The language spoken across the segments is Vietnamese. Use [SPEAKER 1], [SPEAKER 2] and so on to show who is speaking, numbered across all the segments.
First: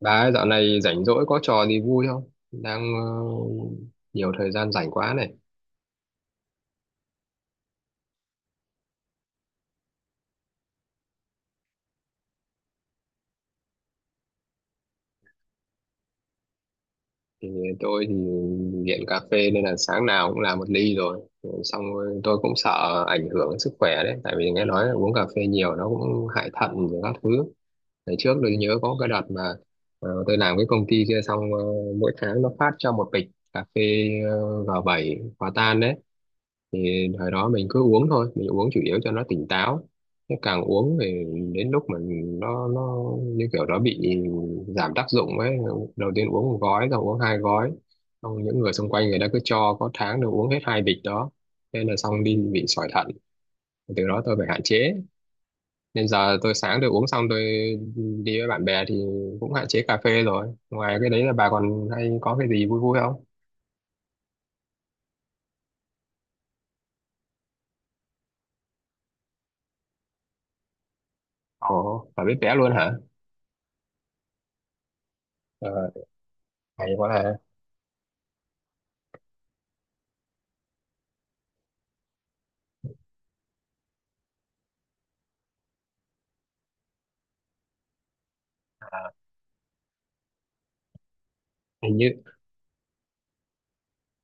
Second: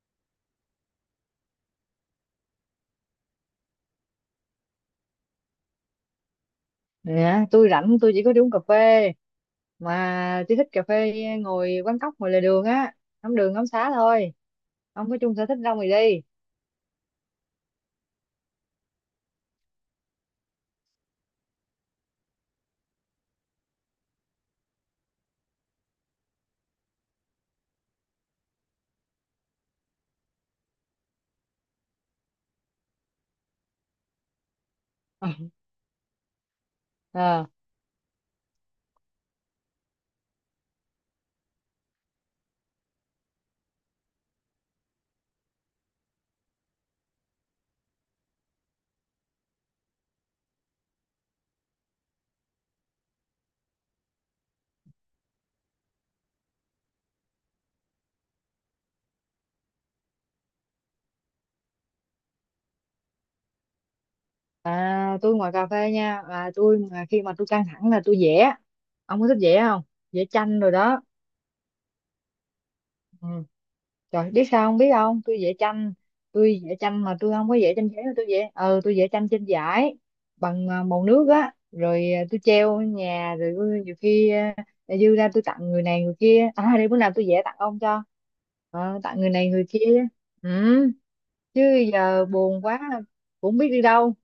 [SPEAKER 1] Bà ấy dạo này rảnh rỗi có trò gì vui không? Đang nhiều thời gian rảnh quá này.
[SPEAKER 2] Dạ, tôi rảnh tôi chỉ có đi uống cà phê mà tôi thích cà phê ngồi quán cóc ngồi lề đường á, ngắm đường ngắm xá thôi, không có chung sở thích đâu mà đi.
[SPEAKER 1] Thì tôi thì nghiện cà phê nên là sáng nào cũng làm một ly rồi. Xong rồi tôi cũng sợ ảnh hưởng đến sức khỏe đấy. Tại vì nghe nói là uống cà phê nhiều nó cũng hại thận và các thứ. Ngày trước tôi nhớ có cái đợt mà tôi làm cái công ty kia xong mỗi tháng nó phát cho một bịch cà phê G7 hòa tan đấy. Thì thời
[SPEAKER 2] Ờ,
[SPEAKER 1] đó mình cứ uống thôi, mình uống chủ yếu cho nó tỉnh táo. Thế càng uống thì đến lúc mình nó như kiểu nó bị giảm tác dụng ấy, đầu tiên uống một gói rồi uống hai gói, xong những người xung quanh người ta cứ cho, có tháng được uống hết hai bịch đó nên là xong đi bị sỏi thận. Từ đó tôi phải hạn chế, nên giờ tôi sáng tôi uống xong, tôi đi với bạn bè thì cũng hạn chế cà phê rồi. Ngoài cái đấy là bà còn hay có cái gì vui vui không?
[SPEAKER 2] tôi ngoài cà phê nha, là tôi mà khi mà tôi căng thẳng là tôi vẽ. Ông có thích vẽ không? Vẽ tranh rồi đó.
[SPEAKER 1] Ồ, bà biết vẽ luôn hả?
[SPEAKER 2] Ừ. Trời, biết sao không, biết không, tôi vẽ
[SPEAKER 1] ờ,
[SPEAKER 2] tranh. tôi vẽ
[SPEAKER 1] Hay
[SPEAKER 2] tranh
[SPEAKER 1] quá
[SPEAKER 2] mà tôi
[SPEAKER 1] ha.
[SPEAKER 2] không có vẽ tranh giấy, mà tôi vẽ tôi vẽ tranh trên vải bằng màu nước á, rồi tôi treo ở nhà, rồi nhiều khi dư ra tôi tặng người này người kia. À đây, bữa nào tôi vẽ tặng ông cho. Ờ, tặng người này người kia, ừ, chứ
[SPEAKER 1] Hình như,
[SPEAKER 2] giờ buồn quá cũng không biết đi đâu.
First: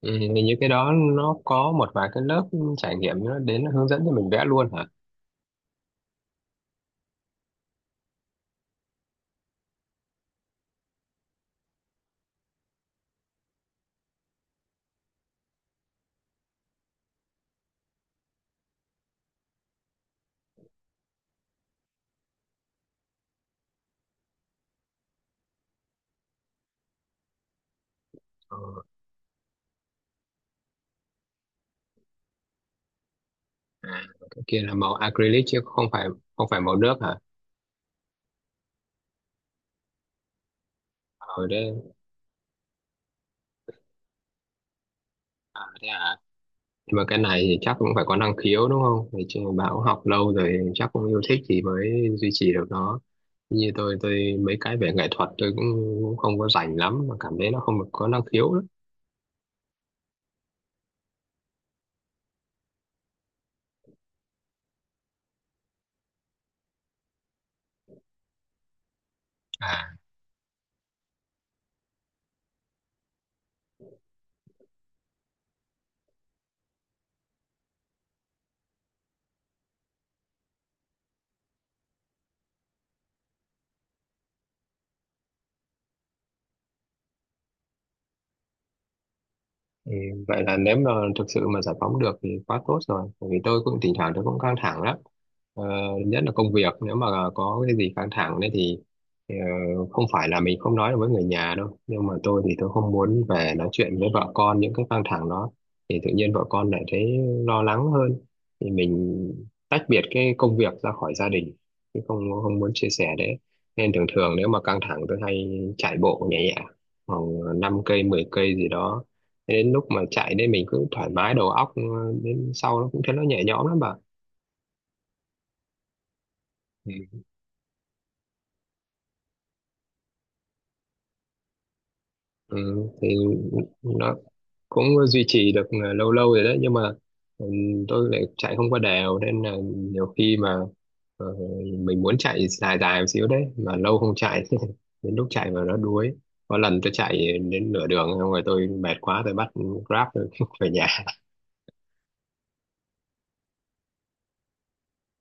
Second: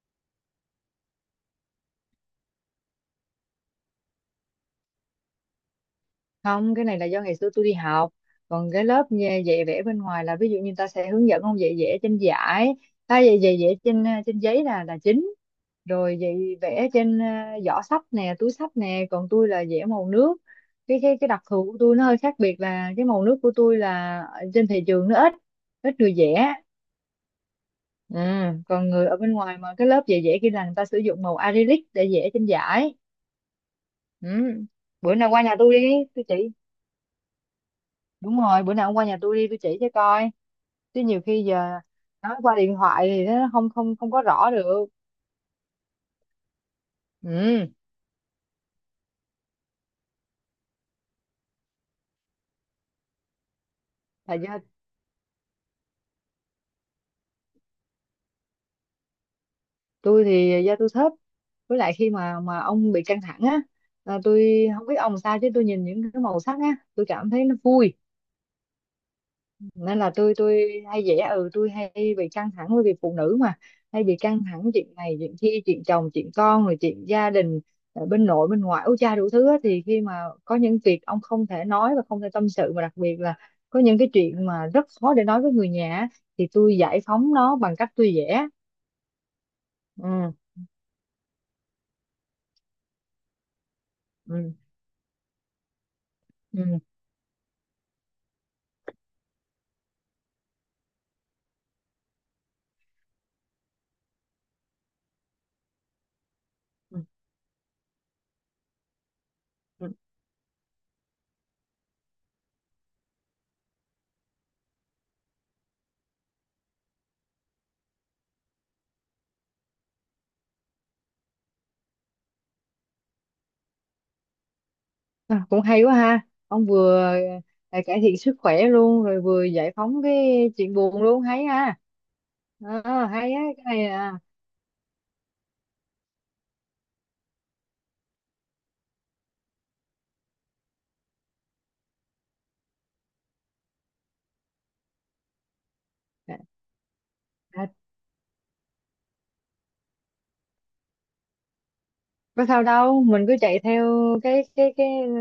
[SPEAKER 1] ừ, thì như cái đó nó có một vài cái lớp trải nghiệm nó đến nó hướng dẫn cho mình vẽ luôn hả?
[SPEAKER 2] Không, cái này là do ngày xưa tôi đi học. Còn cái dạy vẽ bên ngoài là ví dụ như người ta sẽ hướng dẫn ông, dạy vẽ trên giải, ta dạy dạy vẽ trên trên giấy là chính, rồi dạy vẽ trên giỏ sách nè, túi sách nè, còn tôi là vẽ màu nước. Cái đặc thù của tôi nó hơi khác biệt là cái màu nước của tôi là ở trên thị trường nó ít ít người vẽ. Ừ.
[SPEAKER 1] Ờ,
[SPEAKER 2] Còn người ở bên ngoài mà cái lớp dạy vẽ kia là người ta sử dụng màu acrylic để vẽ trên giải. Ừ.
[SPEAKER 1] cái kia là màu
[SPEAKER 2] Bữa nào qua
[SPEAKER 1] acrylic
[SPEAKER 2] nhà
[SPEAKER 1] chứ
[SPEAKER 2] tôi
[SPEAKER 1] không
[SPEAKER 2] đi,
[SPEAKER 1] phải,
[SPEAKER 2] tôi chỉ.
[SPEAKER 1] không phải màu nước hả?
[SPEAKER 2] Đúng rồi, bữa nào ông qua nhà tôi đi, tôi chỉ cho coi, chứ nhiều khi
[SPEAKER 1] Ở đây,
[SPEAKER 2] giờ nói qua điện thoại thì nó không không không có rõ được.
[SPEAKER 1] à, thế à? Nhưng mà cái này thì
[SPEAKER 2] Ừ,
[SPEAKER 1] chắc cũng phải có năng khiếu đúng không? Thì chứ bạn cũng học lâu rồi, chắc cũng yêu thích thì mới duy trì được nó. Như tôi
[SPEAKER 2] là
[SPEAKER 1] mấy
[SPEAKER 2] do,
[SPEAKER 1] cái về nghệ thuật tôi cũng, cũng không có rành lắm mà cảm thấy nó không được có năng khiếu lắm.
[SPEAKER 2] tôi thì do tôi thấp, với lại khi mà ông bị căng thẳng á, là tôi không biết ông sao chứ tôi nhìn những cái màu sắc á, tôi cảm thấy nó vui.
[SPEAKER 1] À,
[SPEAKER 2] Nên là tôi hay dễ, ừ, tôi hay bị căng thẳng, bởi vì phụ nữ mà, hay bị căng thẳng chuyện này chuyện kia, chuyện chồng chuyện con rồi chuyện gia đình ở bên nội bên ngoại, ú cha đủ thứ á. Thì khi mà có những việc ông không thể nói và không thể tâm sự, mà đặc biệt là có những cái chuyện mà rất khó để nói với người nhà á, thì tôi giải phóng nó bằng cách tôi vẽ.
[SPEAKER 1] ừ,
[SPEAKER 2] Ừ,
[SPEAKER 1] vậy là nếu mà thực sự mà giải phóng được thì quá tốt rồi, bởi vì tôi cũng thỉnh thoảng tôi cũng
[SPEAKER 2] ừ,
[SPEAKER 1] căng thẳng lắm. ờ, Nhất là công việc,
[SPEAKER 2] ừ,
[SPEAKER 1] nếu mà có cái gì căng thẳng đấy thì ờ, không phải là mình không nói được với người nhà đâu, nhưng mà tôi thì tôi không muốn về nói chuyện với vợ con những cái căng thẳng đó, thì tự nhiên vợ con lại
[SPEAKER 2] ừ,
[SPEAKER 1] thấy lo lắng hơn, thì mình tách
[SPEAKER 2] ừ.
[SPEAKER 1] biệt cái công việc ra khỏi gia đình, chứ không, không muốn chia sẻ đấy. Nên thường thường nếu mà căng thẳng tôi hay chạy bộ nhẹ nhẹ khoảng 5 cây 10 cây gì đó. Thế đến lúc mà chạy đây mình cứ thoải mái đầu óc, đến sau nó cũng thấy nó nhẹ nhõm lắm bà.
[SPEAKER 2] À, cũng hay quá ha, ông vừa
[SPEAKER 1] Ừ.
[SPEAKER 2] cải thiện sức khỏe luôn, rồi vừa giải phóng cái chuyện buồn luôn, hay ha.
[SPEAKER 1] Ừ,
[SPEAKER 2] Ờ,
[SPEAKER 1] thì
[SPEAKER 2] hay á, cái này
[SPEAKER 1] nó cũng duy trì được lâu lâu rồi đấy, nhưng mà, ừ, tôi lại chạy không có đều nên là nhiều khi mà ờ, mình muốn chạy dài dài một xíu đấy mà lâu không chạy đến lúc chạy mà nó đuối. Có lần tôi chạy
[SPEAKER 2] à,
[SPEAKER 1] đến nửa đường xong rồi tôi mệt quá, tôi bắt Grab tôi về nhà.
[SPEAKER 2] có sao đâu, mình cứ chạy theo cái ừ,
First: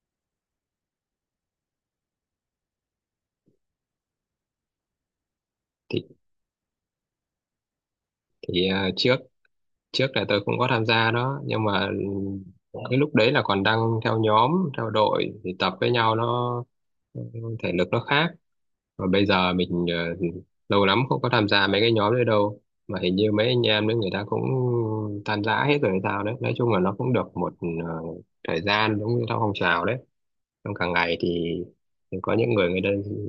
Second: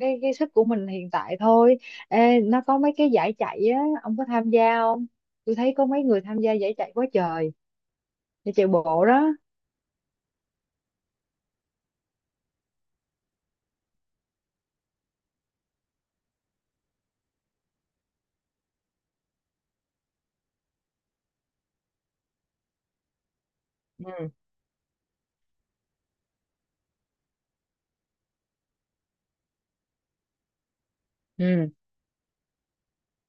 [SPEAKER 2] cái sức của mình hiện tại thôi. Ê, nó có mấy cái giải chạy á, ông có tham gia không? Tôi thấy có mấy
[SPEAKER 1] thì,
[SPEAKER 2] người tham gia giải chạy quá trời, giải chạy
[SPEAKER 1] thì
[SPEAKER 2] bộ
[SPEAKER 1] trước,
[SPEAKER 2] đó.
[SPEAKER 1] trước là tôi cũng có tham gia đó nhưng mà, dạ, cái lúc đấy là còn đang theo nhóm, theo đội thì tập với nhau nó thể lực nó khác. Và bây giờ mình lâu lắm không có tham gia mấy cái nhóm đấy đâu, mà hình như mấy anh em đấy người ta
[SPEAKER 2] Ừ,
[SPEAKER 1] cũng tan rã hết rồi hay sao đấy. Nói chung là nó cũng được một ờ, thời gian, giống như theo phong trào đấy trong cả ngày
[SPEAKER 2] ừ,
[SPEAKER 1] thì có những người người ta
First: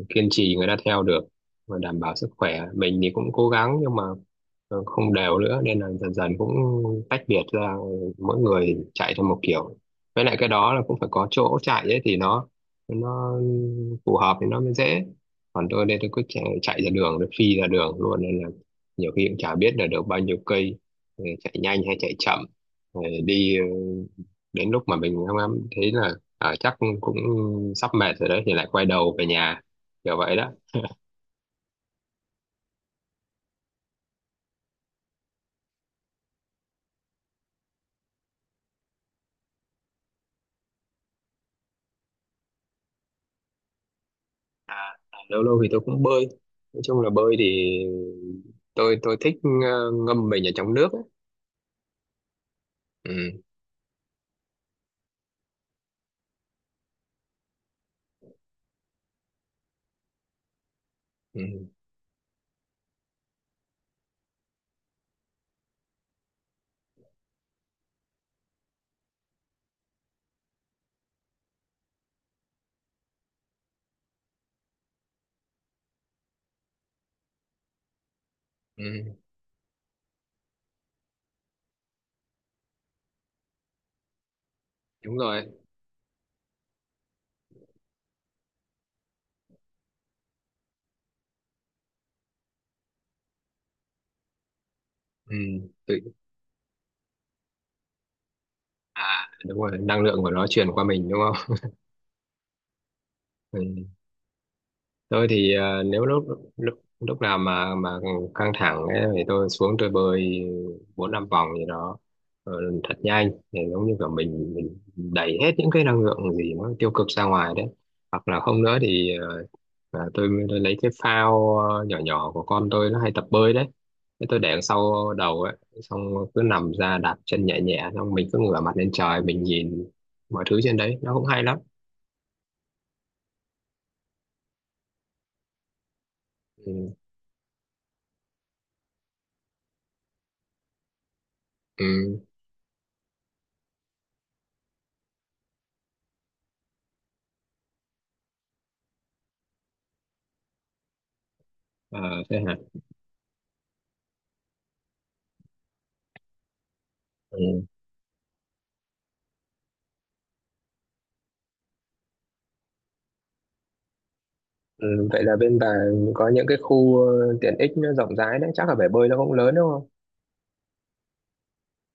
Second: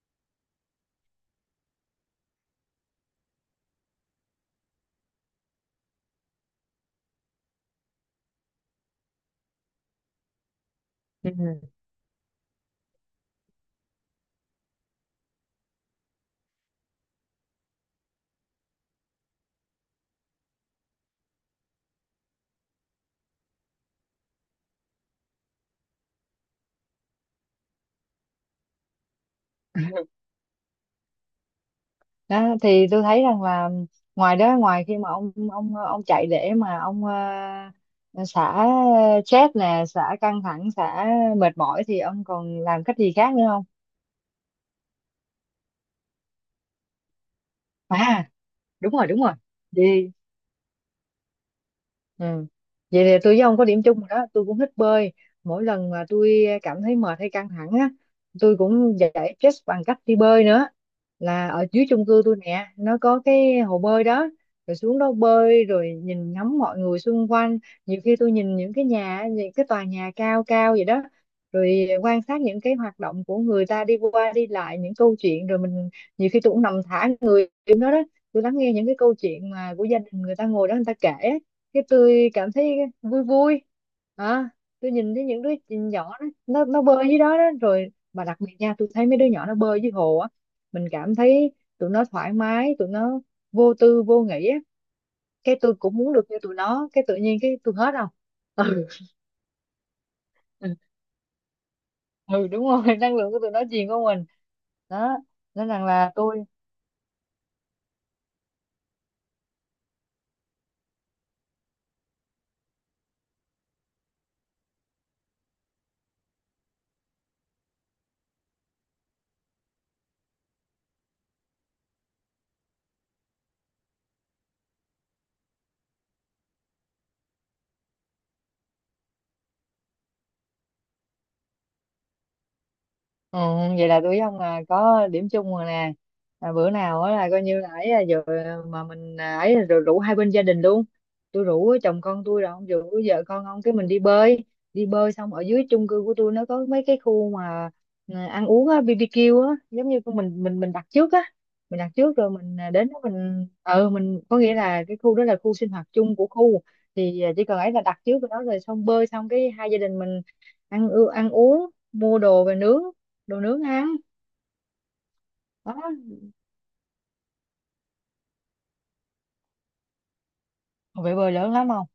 [SPEAKER 1] kiên trì người ta theo được và đảm bảo sức khỏe. Mình thì cũng cố gắng nhưng mà không đều nữa, nên là dần dần cũng tách biệt ra, mỗi người chạy theo một kiểu. Với lại cái đó là cũng phải có chỗ
[SPEAKER 2] ừ
[SPEAKER 1] chạy ấy thì nó phù hợp thì nó mới dễ. Còn tôi đây tôi cứ chạy, chạy ra đường, tôi phi ra đường luôn, nên là nhiều khi cũng chả biết là được bao nhiêu cây, chạy nhanh hay chạy chậm. Rồi đi đến lúc mà mình không em thấy là, ờ, chắc cũng sắp mệt rồi đấy thì lại quay đầu về nhà, kiểu vậy đó.
[SPEAKER 2] đó. Thì tôi thấy rằng là ngoài đó, ngoài khi mà ông chạy để mà ông ờ, xả stress nè, xả căng thẳng, xả mệt mỏi, thì ông còn làm cách gì khác nữa không?
[SPEAKER 1] Lâu lâu thì tôi cũng bơi. Nói chung là bơi thì
[SPEAKER 2] À đúng
[SPEAKER 1] tôi
[SPEAKER 2] rồi,
[SPEAKER 1] tôi
[SPEAKER 2] đúng rồi,
[SPEAKER 1] thích
[SPEAKER 2] đi.
[SPEAKER 1] ngâm mình ở trong nước ấy.
[SPEAKER 2] Ừ. Vậy thì tôi
[SPEAKER 1] Ừ.
[SPEAKER 2] với ông có điểm chung rồi đó, tôi cũng thích bơi. Mỗi lần mà tôi cảm thấy mệt hay căng thẳng á, tôi cũng giải stress bằng cách đi bơi nữa,
[SPEAKER 1] Ừ.
[SPEAKER 2] là ở dưới chung cư tôi nè, nó có cái hồ bơi đó, rồi xuống đó bơi, rồi nhìn ngắm mọi người xung quanh. Nhiều khi tôi nhìn những cái nhà, những cái tòa nhà cao cao vậy đó, rồi quan sát những cái hoạt động của người ta đi qua đi lại, những câu chuyện, rồi mình nhiều khi tôi cũng nằm thả người xuống đó đó, tôi lắng nghe
[SPEAKER 1] Ừ,
[SPEAKER 2] những cái câu chuyện mà của gia đình người ta ngồi đó người ta kể. Cái tôi cảm thấy vui vui. À, tôi nhìn
[SPEAKER 1] đúng
[SPEAKER 2] thấy những đứa
[SPEAKER 1] rồi.
[SPEAKER 2] nhỏ nó bơi dưới đó, đó, rồi mà đặc biệt nha, tôi thấy mấy đứa nhỏ nó bơi dưới hồ á, mình cảm thấy tụi nó thoải mái, tụi nó vô tư vô nghĩ á.
[SPEAKER 1] Ừ.
[SPEAKER 2] Cái tôi cũng
[SPEAKER 1] Tự,
[SPEAKER 2] muốn được như tụi nó, cái tự nhiên cái tôi hết không, ừ.
[SPEAKER 1] à đúng rồi, năng lượng của nó truyền qua mình đúng không.
[SPEAKER 2] Ừ đúng rồi. Năng lượng của tụi nó truyền
[SPEAKER 1] Ừ.
[SPEAKER 2] qua mình đó,
[SPEAKER 1] Tôi thì
[SPEAKER 2] nên rằng
[SPEAKER 1] nếu
[SPEAKER 2] là
[SPEAKER 1] lúc,
[SPEAKER 2] tôi.
[SPEAKER 1] lúc nào mà căng thẳng ấy, thì tôi xuống tôi bơi bốn năm vòng gì đó, ờ, thật nhanh để giống như cả mình đẩy hết những cái năng lượng gì nó tiêu cực ra ngoài đấy. Hoặc là không nữa thì tôi lấy cái phao nhỏ nhỏ của con tôi nó hay tập bơi đấy. Thế tôi để đằng sau đầu ấy xong cứ nằm ra đạp chân nhẹ nhẹ, xong mình cứ ngửa mặt lên trời mình nhìn mọi thứ trên đấy nó cũng hay lắm.
[SPEAKER 2] Ừ, vậy là tụi ông là có điểm chung rồi nè. À, bữa
[SPEAKER 1] Ừ.
[SPEAKER 2] nào á là coi như là, ấy là giờ mà mình ấy là rồi, rủ hai bên gia đình luôn, tôi rủ chồng
[SPEAKER 1] Ừ.
[SPEAKER 2] con tôi rồi ông rủ vợ con ông, cái mình đi bơi. Đi bơi xong, ở dưới chung cư của tôi nó có mấy cái khu mà ăn uống á, BBQ á, giống như của mình đặt trước á. Mình đặt
[SPEAKER 1] Ờ,
[SPEAKER 2] trước rồi
[SPEAKER 1] thế hả?
[SPEAKER 2] mình đến đó mình, ừ mình có nghĩa là cái khu đó là khu sinh hoạt chung của khu, thì
[SPEAKER 1] Ừ.
[SPEAKER 2] chỉ cần ấy là đặt trước rồi đó, rồi xong bơi xong cái hai gia đình mình ăn uống mua đồ về nướng, đồ nướng ăn
[SPEAKER 1] Ừ, vậy là bên bà
[SPEAKER 2] đó.
[SPEAKER 1] có những cái khu tiện ích nó rộng rãi đấy, chắc là bể bơi nó cũng lớn đúng không?
[SPEAKER 2] Còn bơi lớn lắm không,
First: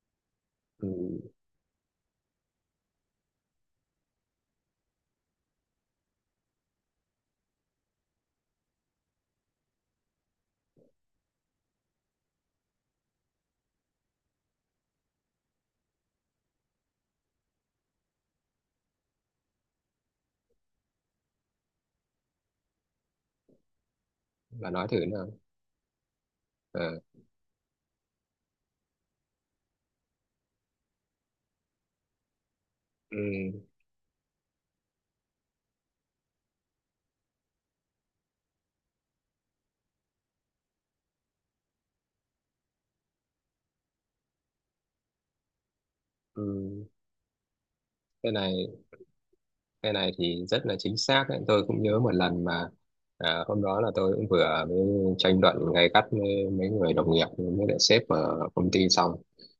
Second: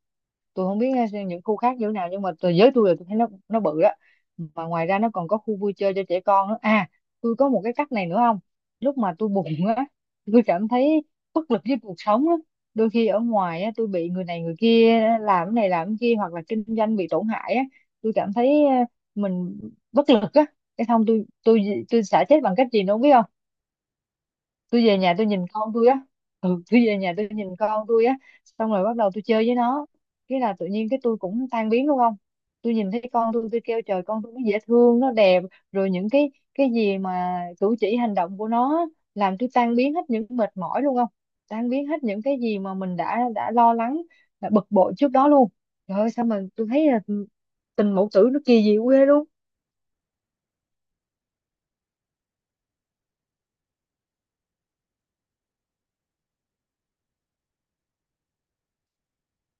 [SPEAKER 2] tôi không
[SPEAKER 1] Ừ,
[SPEAKER 2] biết, những khu khác như thế nào nhưng mà tôi, giới tôi là tôi thấy nó bự á, mà ngoài ra nó còn có khu vui chơi cho trẻ con nữa. À tôi có một cái cách này nữa không, lúc mà tôi buồn á, tôi cảm thấy bất lực với cuộc sống á, đôi khi ở ngoài á tôi bị người này người kia làm cái này làm cái kia, hoặc là kinh doanh bị tổn hại á, tôi cảm thấy uh, mình bất lực á. Cái xong tôi tôi xả stress bằng cách gì nữa không, biết không?
[SPEAKER 1] bà
[SPEAKER 2] Tôi
[SPEAKER 1] nói thử
[SPEAKER 2] về nhà tôi
[SPEAKER 1] nào.
[SPEAKER 2] nhìn con tôi á. Ừ, tôi về
[SPEAKER 1] Ờ.
[SPEAKER 2] nhà tôi nhìn con tôi á, xong rồi bắt đầu tôi chơi với nó, cái là tự nhiên cái tôi cũng tan biến luôn không. Tôi nhìn thấy
[SPEAKER 1] Ừ.
[SPEAKER 2] con tôi kêu trời, con tôi nó dễ thương, nó đẹp, rồi những cái gì mà cử chỉ hành động của nó á, làm tôi tan biến hết những mệt mỏi luôn không, tan biến hết những cái gì mà mình đã lo lắng, đã bực bội trước đó luôn. Trời ơi, sao mà tôi
[SPEAKER 1] Ừ,
[SPEAKER 2] thấy là tình mẫu tử
[SPEAKER 1] thế
[SPEAKER 2] nó
[SPEAKER 1] này,
[SPEAKER 2] kỳ diệu ghê luôn.
[SPEAKER 1] cái này thì rất là chính xác đấy. Tôi cũng nhớ một lần mà, à, hôm đó là tôi cũng vừa mới tranh luận gay gắt với mấy người đồng nghiệp với lại sếp ở công ty xong.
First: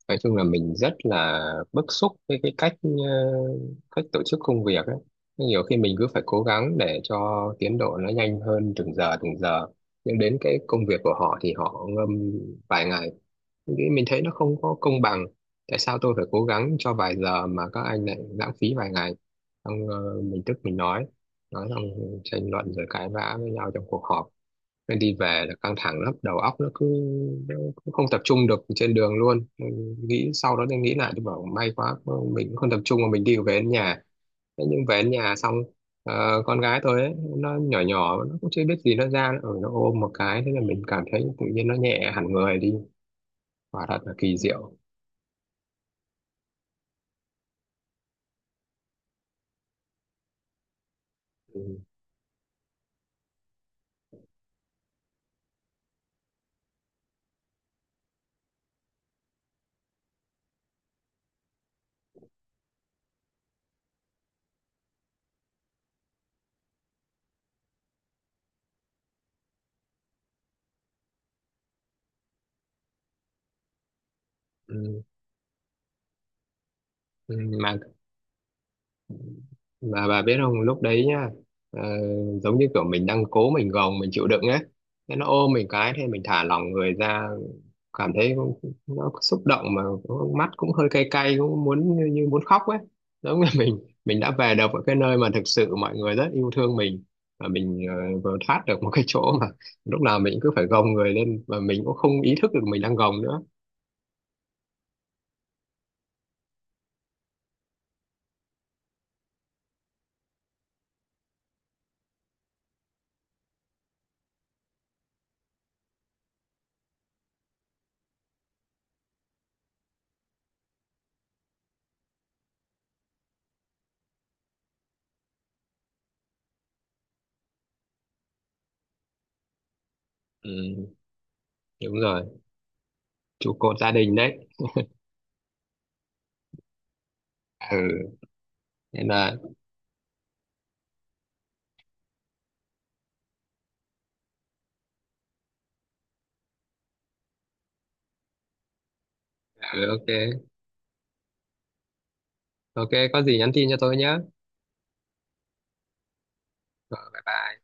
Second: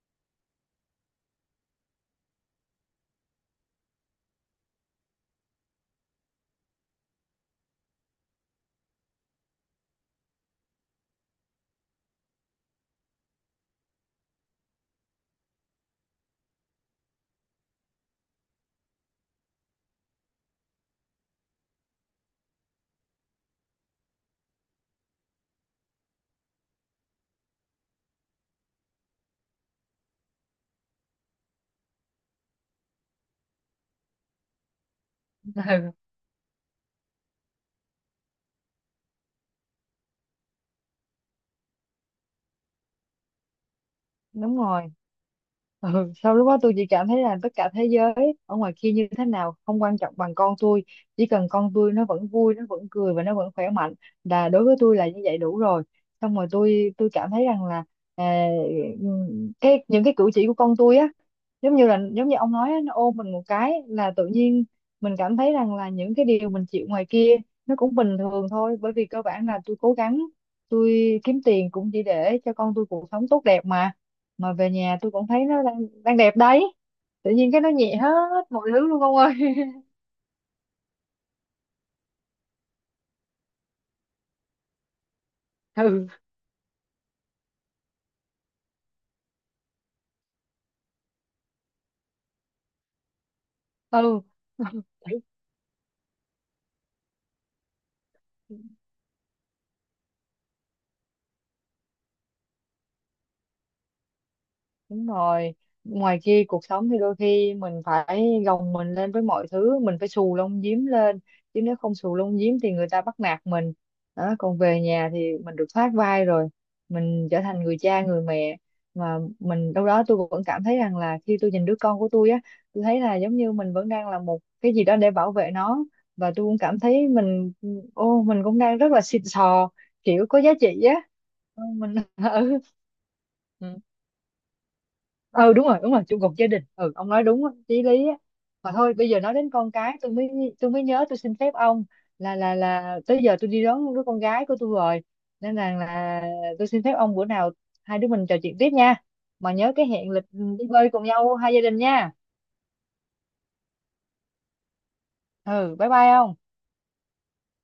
[SPEAKER 1] Nói chung là mình rất là bức xúc với cái cách cách tổ chức công việc ấy, nhiều khi mình cứ phải cố gắng để cho tiến độ nó nhanh hơn từng giờ từng giờ, nhưng đến cái công việc của họ thì họ ngâm vài ngày. Nghĩ mình thấy nó không có công bằng, tại sao tôi phải cố gắng cho vài giờ mà các anh lại lãng phí vài ngày. Xong mình tức mình nói xong tranh luận rồi cãi vã với nhau trong cuộc họp, nên đi về là căng thẳng lắm, đầu óc nó cứ, nó cứ không tập trung được trên đường luôn. Mình nghĩ sau đó tôi nghĩ lại tôi bảo may quá, mình cũng không tập trung mà mình đi về đến nhà. Thế nhưng về đến nhà xong,
[SPEAKER 2] Ừ,
[SPEAKER 1] con gái tôi ấy, nó nhỏ nhỏ nó cũng chưa biết gì, nó ra ở nó ôm một cái, thế là mình cảm thấy tự nhiên nó nhẹ hẳn người đi, quả thật là kỳ
[SPEAKER 2] đúng
[SPEAKER 1] diệu.
[SPEAKER 2] rồi. Ừ, sau lúc đó tôi chỉ cảm thấy là tất cả thế giới ở ngoài kia như thế nào không quan trọng bằng con tôi. Chỉ cần
[SPEAKER 1] Ừ.
[SPEAKER 2] con tôi nó vẫn vui, nó vẫn cười và nó vẫn khỏe mạnh, là đối với tôi là như vậy đủ rồi. Xong rồi tôi cảm thấy rằng là à, cái những cái cử chỉ của con tôi á, giống như là giống như ông nói á, nó ôm mình một cái là tự nhiên mình cảm thấy rằng là những cái điều mình chịu ngoài kia nó cũng bình thường thôi, bởi vì cơ bản là tôi cố gắng, tôi kiếm tiền cũng chỉ để cho con tôi cuộc sống tốt đẹp mà. Mà về nhà
[SPEAKER 1] Ừ.
[SPEAKER 2] tôi cũng thấy nó đang đang đẹp đấy, tự
[SPEAKER 1] Ừ.
[SPEAKER 2] nhiên cái nó
[SPEAKER 1] mà
[SPEAKER 2] nhẹ hết mọi thứ luôn ông ơi.
[SPEAKER 1] mà bà biết không lúc đấy nhá, ờ, giống như kiểu mình đang cố, mình gồng mình chịu đựng ấy, thế nó ôm mình cái thì
[SPEAKER 2] Ừ,
[SPEAKER 1] mình thả lỏng người ra, cảm thấy cũng- nó xúc động mà, cũng- mắt cũng hơi cay cay, cũng muốn như, như muốn khóc ấy, giống như mình đã về được ở cái nơi mà thực sự mọi người rất yêu thương mình. Và mình vừa
[SPEAKER 2] ừ.
[SPEAKER 1] thoát được một cái chỗ mà lúc nào mình cứ phải gồng người lên và mình cũng không ý thức được mình đang gồng nữa.
[SPEAKER 2] Đúng rồi, ngoài kia cuộc sống thì đôi khi mình phải gồng mình lên với mọi thứ, mình phải xù lông giếm lên, chứ nếu không xù lông giếm thì người ta bắt nạt mình. Đó, còn về nhà thì mình được thoát vai rồi, mình trở thành người cha, người mẹ. Mà mình đâu đó tôi vẫn cảm thấy rằng là khi tôi nhìn đứa con của tôi á, tôi thấy là giống như mình vẫn đang là một cái gì đó để bảo vệ nó. Và tôi cũng cảm thấy mình, ô, mình cũng đang rất là xịn sò, kiểu có giá trị
[SPEAKER 1] Ừ,
[SPEAKER 2] á. Ừ, mình,
[SPEAKER 1] đúng rồi, trụ
[SPEAKER 2] ừ,
[SPEAKER 1] cột gia đình đấy.
[SPEAKER 2] ừ, đúng rồi, đúng rồi, trụ cột gia đình, ừ ông nói đúng á, chí lý á.
[SPEAKER 1] Ừ,
[SPEAKER 2] Mà thôi
[SPEAKER 1] nên
[SPEAKER 2] bây giờ nói
[SPEAKER 1] là,
[SPEAKER 2] đến con cái tôi mới, tôi mới nhớ, tôi xin phép ông là tới giờ tôi đi đón đứa con gái của tôi rồi, nên là tôi xin phép ông, bữa nào hai đứa mình trò chuyện tiếp nha, mà nhớ
[SPEAKER 1] ừ,
[SPEAKER 2] cái
[SPEAKER 1] ok,
[SPEAKER 2] hẹn lịch đi bơi cùng nhau hai gia đình nha.
[SPEAKER 1] ok có gì nhắn tin cho tôi nhé.
[SPEAKER 2] Ừ, bye bye ông.
[SPEAKER 1] Rồi, bye bye.